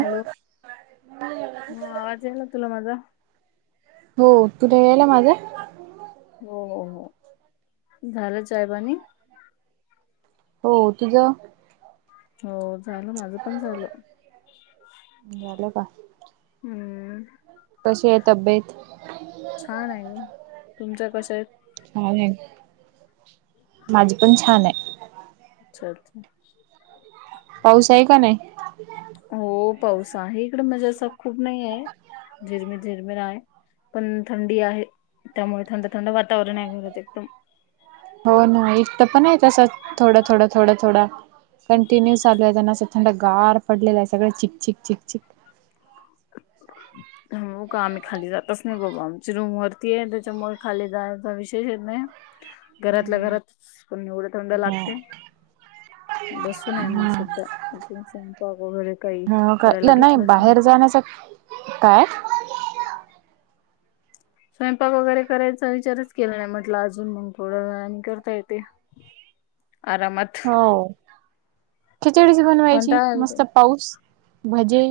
Hello! हा आवाज याला तुला माझा? हो तुला याला माझा? हो हो हो झालं चायपाणी? हो, तुझं? हो, झालं. माझं पण झालं. झाल का. हम्म, कशी आहे तब्येत? छान आहे ना. तुमच कस? भारी आहे. माझी पण छान आहे. चालतय. पाऊस आहे का नाही? हो, पाऊस आहे. इकडे म्हणजे असा खूप नाही आहे. झिरमीर झिरमीर आहे. पण थंडी आहे. त्यामुळे थंड थंड वातावरण आहे. घरात एकदम. हो ना. इथ पण आहे तसं थोडं थोडं थोडं थोडं. कंटिन्यू चालू आहे. त्यांन असं थंडगार पडलेलं आहे. सगळं असं चिकचिक चिकचिक. हम. हो का आम्ही खाली जातच नाही बाबा. आमची रूम वरती आहे त्याच्यामुळे खाली जायचा विषयच येत नाही. घरातल्या घरात पण एवढे थंड लागते. बसून आहे मग सद्धा अजून स्वयंपाक वगैरे काही ह का करायला घेत नाही बाहेर जाण्याचा काय? स्वयंपाक वगैरे करायचा विचारच केला नाही. म्हटलं, अजून मग थोडं आणि करता येते. आरामात. हो. खिचडीच बनवायची कंटाळा येतोय. मस्त पाऊस, भजे.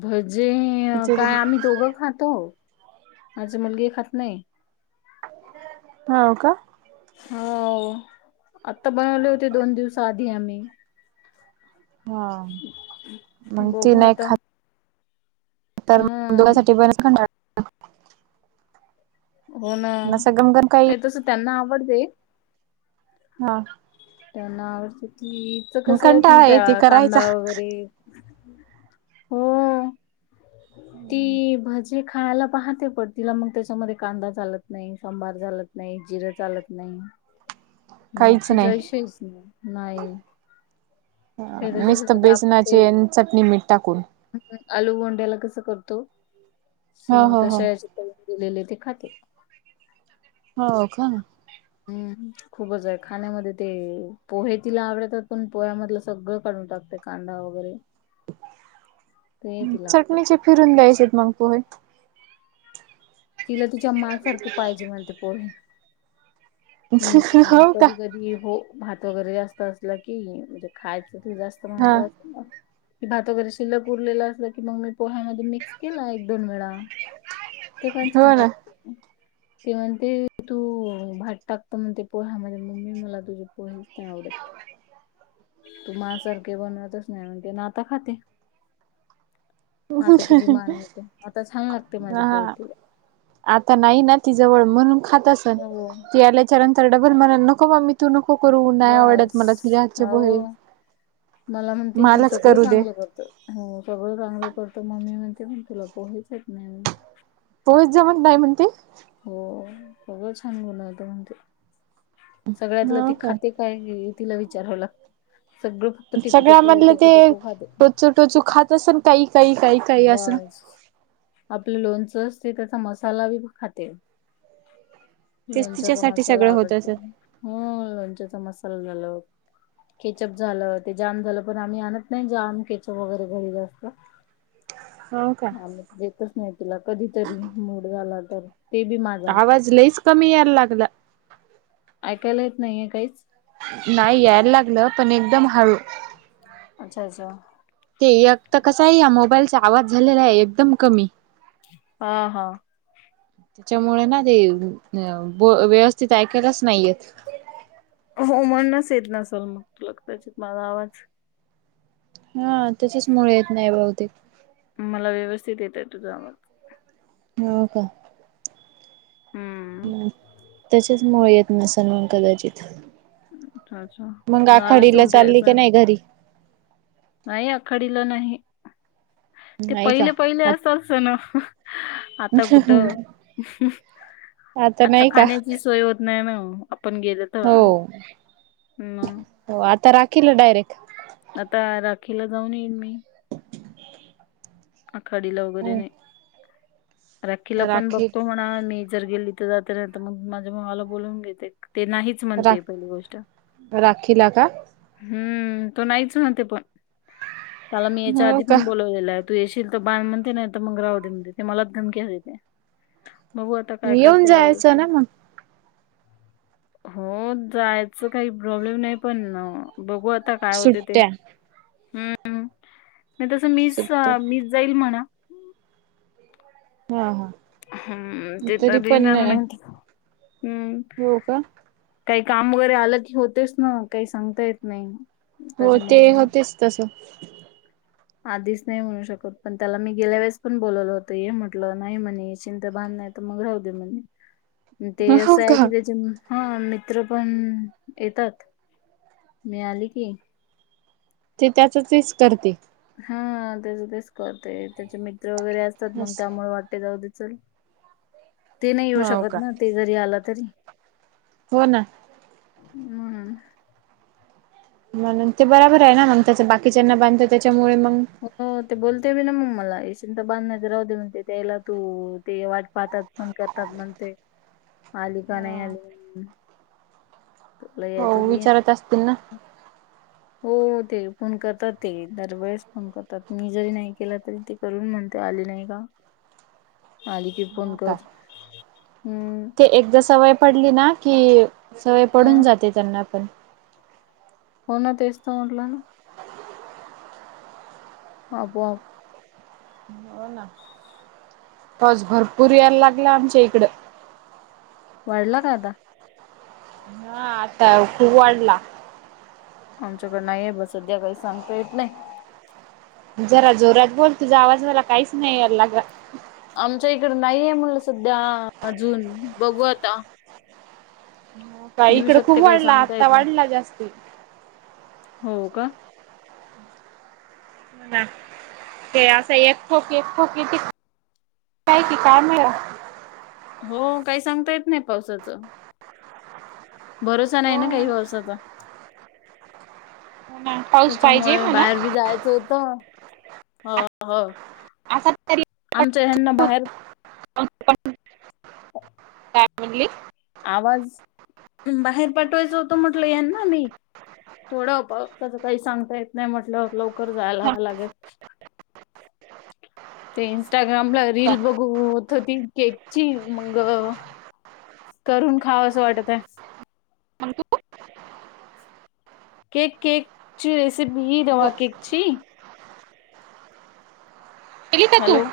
भजे खिचडी काय आम्ही दोघं खातो. माझी मुलगी ही खात नाही. हो का. हो, आता बनवले होते. दोन दिवस आधी आम्ही. हा मग ती बघू नाही आता खात. तर हा दोघासाठी बनायचा कंटाळा हो ना असं गमगम काही नाही तस त्यांना आवडते. हा त्यांना हीच मग कसं आहे की कंटाळा येते त्याना कांदा करायचा वगैरे, हो. ती भज ती खायला पाहते पण तिला मग त्याच्यामध्ये कांदा चालत नाही. सांभार चालत नाही. जिरं चालत नाही. काहीच मिरची नाही. जायशी नाही. हे तसेच करते आपण ते. नाही मीट टाकून. हम् आलू भोंड्याला कसं करतो हो सेम हो हो तशा याचे दिलेले ते खाते. हो का. हम्म, खूपच आहे. खाण्यामध्ये ते पोहे तिला आवडतात. पण पोह्यामधलं सगळं काढून टाकते. कांदा वगैरे ते तिला आवडत. चटणीचे फिरून द्यायचे आहेत मग ते पोहे. तिला तिच्या मनासारखी पाहिजे म्हणते पोहे. हम् हो का? कधी कधी हो. भात वगैरे जास्त असलं की, म्हणजे खायचं असत तर जास्त हा माहित असत. की भात वगैरे शिल्लक उरलेलं असलं की मग मी पोह्यामध्ये मिक्स केला एक दोन वेळा ते पण छान हो ना लागते ते म्हणते तू टाकते मण ते पोह्या म्हणे मम्मी मला तुझे पोहेच नाही आवडतं. तू मा सारखे बनवतच नाही म्हणती ते ना आता खाते आता तिची मा नाही तर आता छान लागते माझ्या पोहे हा तिला आता नाही ना ती जवळ म्हणून खात असेल हो ती आलं कि त्याच्यानंतर डबल मणा नको म मी तू नको करू नाही आवडतं बस मला तुझ्या हातचे पोहे हो. मला म्हणती तू मलाच सगळं करू दे चांगलं करत हो सगळं चांगलं करतं मम्मी म्हणते म्हण तुला पोहेच येत नाही म्हण. पोच जमत नाही म्हणती हो सगळं छान बनवती म्हणती सगळ्यातलं ते हो का? खाते काय तिला विचारावं लागतं सगळं फक्त टेकू टेकू टेकू टेकू खाते. तो चुखचा असर [unintelligible] बस आपलं लोणचं असते त्याचा मसाला बी खाते तेच लोणच्याचा तिच्यासाठी मसाला सगळं होत आवडते असेल ह लोणच्याचा मसाला झाला. केचअप झालं ते जाम झालं पण आम्ही आणत नाही जाम केचप वगैरे घरी जास्त हो का देतच नाही तिला कधीतरी मूड झाला तर ते बी माझा आवाज लईच कमी यायला लागला. ऐकायला येत नाहीये काहीच? नाही यायला लागलं पण एकदम हळू पंचायच [unintelligible] ते एक तर कसं आहे या मोबाईलचा आवाज झालेला आहे एकदम कमी हा हा त्याच्यामुळे ना ते अ व्यवस्थित ऐकायलाच नाहीयेत. हो म्हणूनच येत नसल मग तूला कदाचित माझं आवाज हा त्याच्या मुळे येत नाही बहुतेक मला व्यवस्थित येत आहे तुझा आवाज हो का हम्म त्याच्याच मुळे येत नसलं मग कदाचित अच्छा अच्छा मग नाला आखाडीला चोंप्या चालली की स्वयं नाही घरी? नाही आखडला नाही ते नाही का पहिले पहिले असतात सण आता कुठं आता नाही का खाण्याची सोय होत नाही नाही ओ आपण गेलं- हो हो आता राखीला डायरेक्ट आता राखीला जाऊन येईन मी. आखाडीला वगैरे नाही राखीला पण राखी बघतो म्हणा मी जर गेली तर जाते ना तर मग माझ्या भावाला बोलून घेते ते नाही मीच रा म्हणते पहिली गोष्ट राखीला का हम्म तो नाहीच म्हणते पण त्याला मी याच्या हो आधी का पण बोलवलेलं आहे. तू येशीलल तर बाध म्हणते नाही तर मग राव दे म्हणते ते मलाच धमकी देते. बघू आता काय येऊन करते जायचं यावेळी ना मग हो जायचं काही प्रॉब्लेम नाही पण बघू आता काय होते ते सुट्ट्या हम्म नाही तसं मीच सुट्ट्या मीच जाईल म्हणा हा हा हम्म ते तरी येणार नाहीत. हम्म. हो का? काही काम वगैरे आलं की होतेच ना काही सांगता येत नाही. हो ते त्याच्यामुळे होतेच तसं. आधीच नाही म्हणू शकत पण त्याला मी गेल्या वेळेस पण बोलवलं होत ये म्हटलं नाही म्हणे येचीं त बान नाही त मग राहू दे म्हणे ते हो असं आहे का की त्याचे हा मित्र पण येतात. मी आली की ते त्याचच येच करते. हा त्याच तेच करते त्याचे मित्र वगैरे असतात मग त्यामुळ वाट ते जाऊ दे चल. ते नाही येऊ हो शकत का ना ते जरी आल तरी. हो ना. म्हणून म्हणून ते बराबर आहे ना मग त्याच बाकीच्यांना बांध ते त्याच्यामुळे मग हो ते बोलते बि ना मग मला. येशिंत बांध नाही त राहूदे म्हण ते त्यायला तू ते वाट पाहतात. फोन करतात म्हणते. आली का नाही आली म्हणून तुला यायचं त ये. आत असतील ना? हो ते फोन करतात ते दरवेळेस फोन करतात मी जरी नाही केला तरी ते. करून म्हणते आली नाही का? आली की फोन कर. हम्. ती एकदा सवय पडली ना की सवय पडून हं. जाते त्यांना पण. हो ना तेच त म्हंटल ना? आपोआप. हो ना? पाऊस भरपूर यायला लागला आमच्या इकडं. वाढला का आता? हा आता खूप वाढला. आमच्याकड नाहीय बघ. सध्या काही सांगता येत नाही. जरा जोरात बोल. तुझा आवाज मला काहीच नाही याय लागला. आमच्या इकड नाहीये म्हणलं सध्या अजून बघू आता. [unintelligible] येऊ खूप शकतय काही वाढला सांगता आत्ता येत नाही वाढला जास्ती. हो हो का? ते असं एक ठोक एक ठोकीती य की काय मिळा हो काही सांगता येत नाही पावसाचं. भरोसा नाही हो ना काही पावसाचा. हो ना? पाऊस पाहिजे त्याच्यामुळे म्हणा बाहेर बी जायचं होतं. ह ह. [unintelligible] आमच्या ह्यांना बाहेर काय म्हणटली? आवाज बाहेर पाठवायचं होतं म्हटलं यांना नाही थोडं प प त्याचं काही सांगता येत नाही म्हटल्यावर लवकर जायला मग लागेल. ते इंन्स्टाग्रामला रील बघू होत होती केकची. मग - करून खाव असं वाटत आहे. तू केक केक ची रेसिपी ह रवा केकची. केली का तू? हॅलो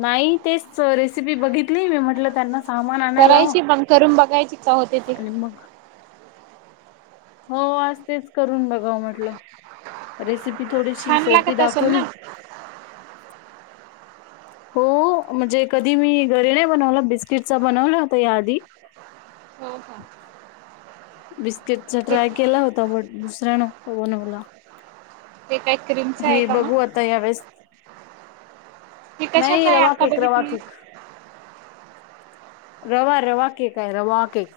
नाही तेच रेसिपी बघितली. मी म्हटलं त्यांना, सामान आणायला करायची मग करून बघायची का होते ते. आणि मग, हो, आज तेच करून बघाव म्हटलं रेसिपी थोडीशी छान सोपी लागत असेल ना? दाखवली. हो, म्हणजे कधी मी घरी नाही बनवला बिस्किटचा बनवला होता. या आधी हम हा. बिस्किटचा ट्राय केला होता. बट दुसऱ्या नव्ह बनवला. एक काय क्रीम हे बघू. आता यावेेळेस, हे कशाच नाही. आहे रवा आता केक, रवा बघितली केक. रवा रवा केक आहे. रवा केक.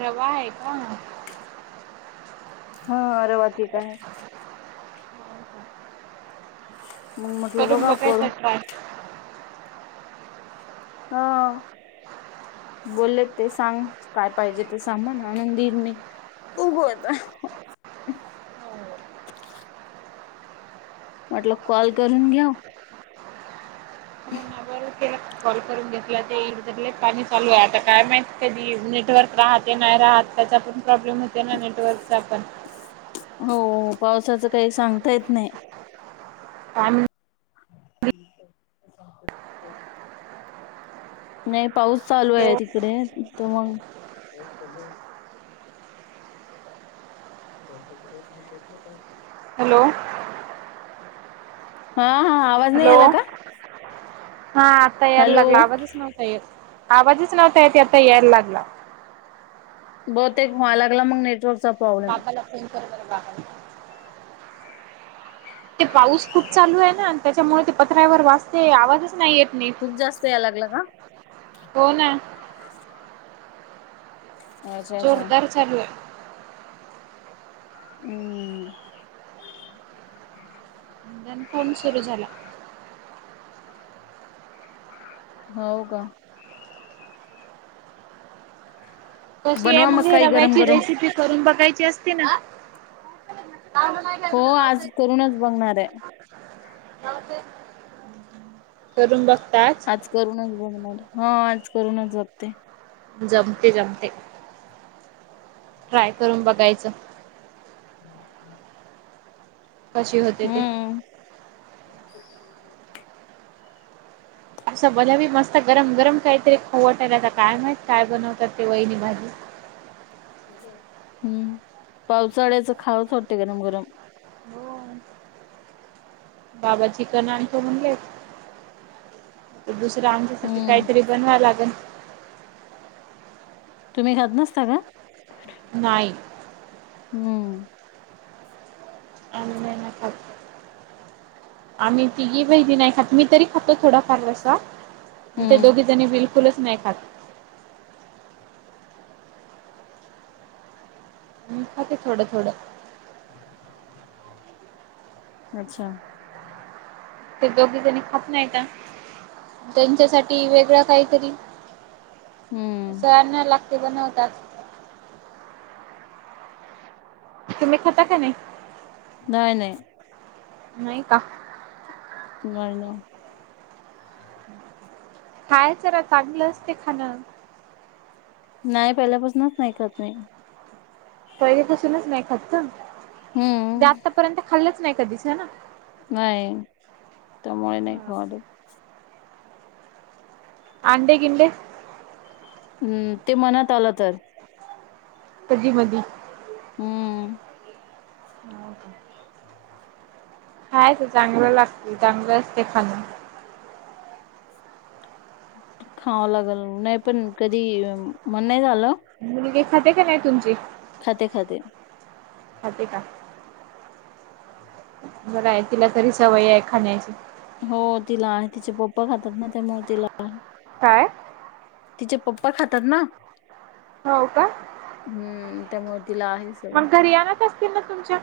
रवा आहे का? हा रवा केक आहे. मग म्हटलं बघाव करून, काय ते हा. बोललेत ते सांग. काय पाहिजे ते सामान आणून देईन मी. बघू आता. म्हटलं कॉल करून घ्याव. अह [unintelligible] बरं केला कॉल करून घेतला ते सगळे पाणी चालू आहे. आता काय माहित कधी नेटवर्क राहत नाही राहात त्याचा पण, प्रॉब्लेम होते ना. नेटवर्कचा पण, हो. पावसाचं काही सांगता येत नाही. काय माहित? [inaudible] नाही पाऊस चालू आहे. हॅलो तिकडे तर मग, [unintelligible] हॅलो, हा हा आवाज नाही हॅलो आला का? हा आत्ता यायला हॅलो लागला. आवाजच नव्हता येत. आवाजच नव्हता येत आता यायला लागला. बहुतेक व्हा लागला मग नेटवर्क पापाला फोन कर बरं बाबा. ते पाऊस खूप चालू आहे ना. त्याच्यामुळे ते पत्र्यावर वाजाते आवाजच नाही येत नाही. खूप जास्त याला लागला का? हो ना. अच्छा अच्छा जोरदार चालू आहे. हम्म. कन्फर्म सुरू झाला. हो का. कशी आहे बनवा मग काही गरम रव्याची गरम रेसिपी करून बघायची असते ना. हो आज करूनच बघणार आहे. करून बघतात. आज करूनच बघणार. हा आज करूनच बघते. जमते जमते. ट्राय करून बघायचं. [inaudible] कशी होते ते. हम्म. असं जलेबी मस्त गरम, गरम तळते काहीतरी खाऊवाटायला आता काय माहीत काय बनवतात ते वहिली भाजी. हम्म पावसाळ्याचं खावुच वाटते गरम, गरम. हो बाबा चिकन आणखो म्हणले तर दुसर आमच्यासाठी हम्म काहीतरी बनवा लागन. तुम्ही खात नसता का? नाही. हम्म. आम्ही नाही न खात. आम्ही तीघी बहिणी नाही खात मी तरी खातो थोडा फार रसा ते हम्म दोघी जणी बिलकुल कुलच नाही खात. अगदी थोडं, थोडं. अच्छा. ते दोघी जणी खात नाहीन. त्यांच्यासाठी वेगळं काहीतरी अस हम्म आणा लागते बनवतात. तुम्ही खाता का नाही? नाही, नाही. नाही का. नाही ना. खायचर चांगलं असते खाणं. नाही पहिल्यापासूनच नाही खात मी. पहिले पासूनच नाही खात का म्हणजे हम्म आतापर्यंत खाल्लंच नाही कधीच हैना? नाही त्यामुळे नाही खाऊ वाटत. अंडे गिंडे? हम्म ते मनात आलं तर. कधी, मधी. हम्म. हव ओके [inaudible] खायच चांगलं लागते चांगलं असते खाणं. खावं लागल मग नाही पण कधी मण नाही झालं. मुलगी खाते का नाही तुमची? खाते, खाते. खाते का. बरं आहे तिला तरी सवय आहे खाण्याची. हो तिला आहे तिचे पप्पा खातात ना त्यामुळे तिला आहे. काय? तिचे पप्पा खातात ना हो का हम्म त्यामुळे तिला आहे सवय. मग घरी आणत असतील ना तुमच्या?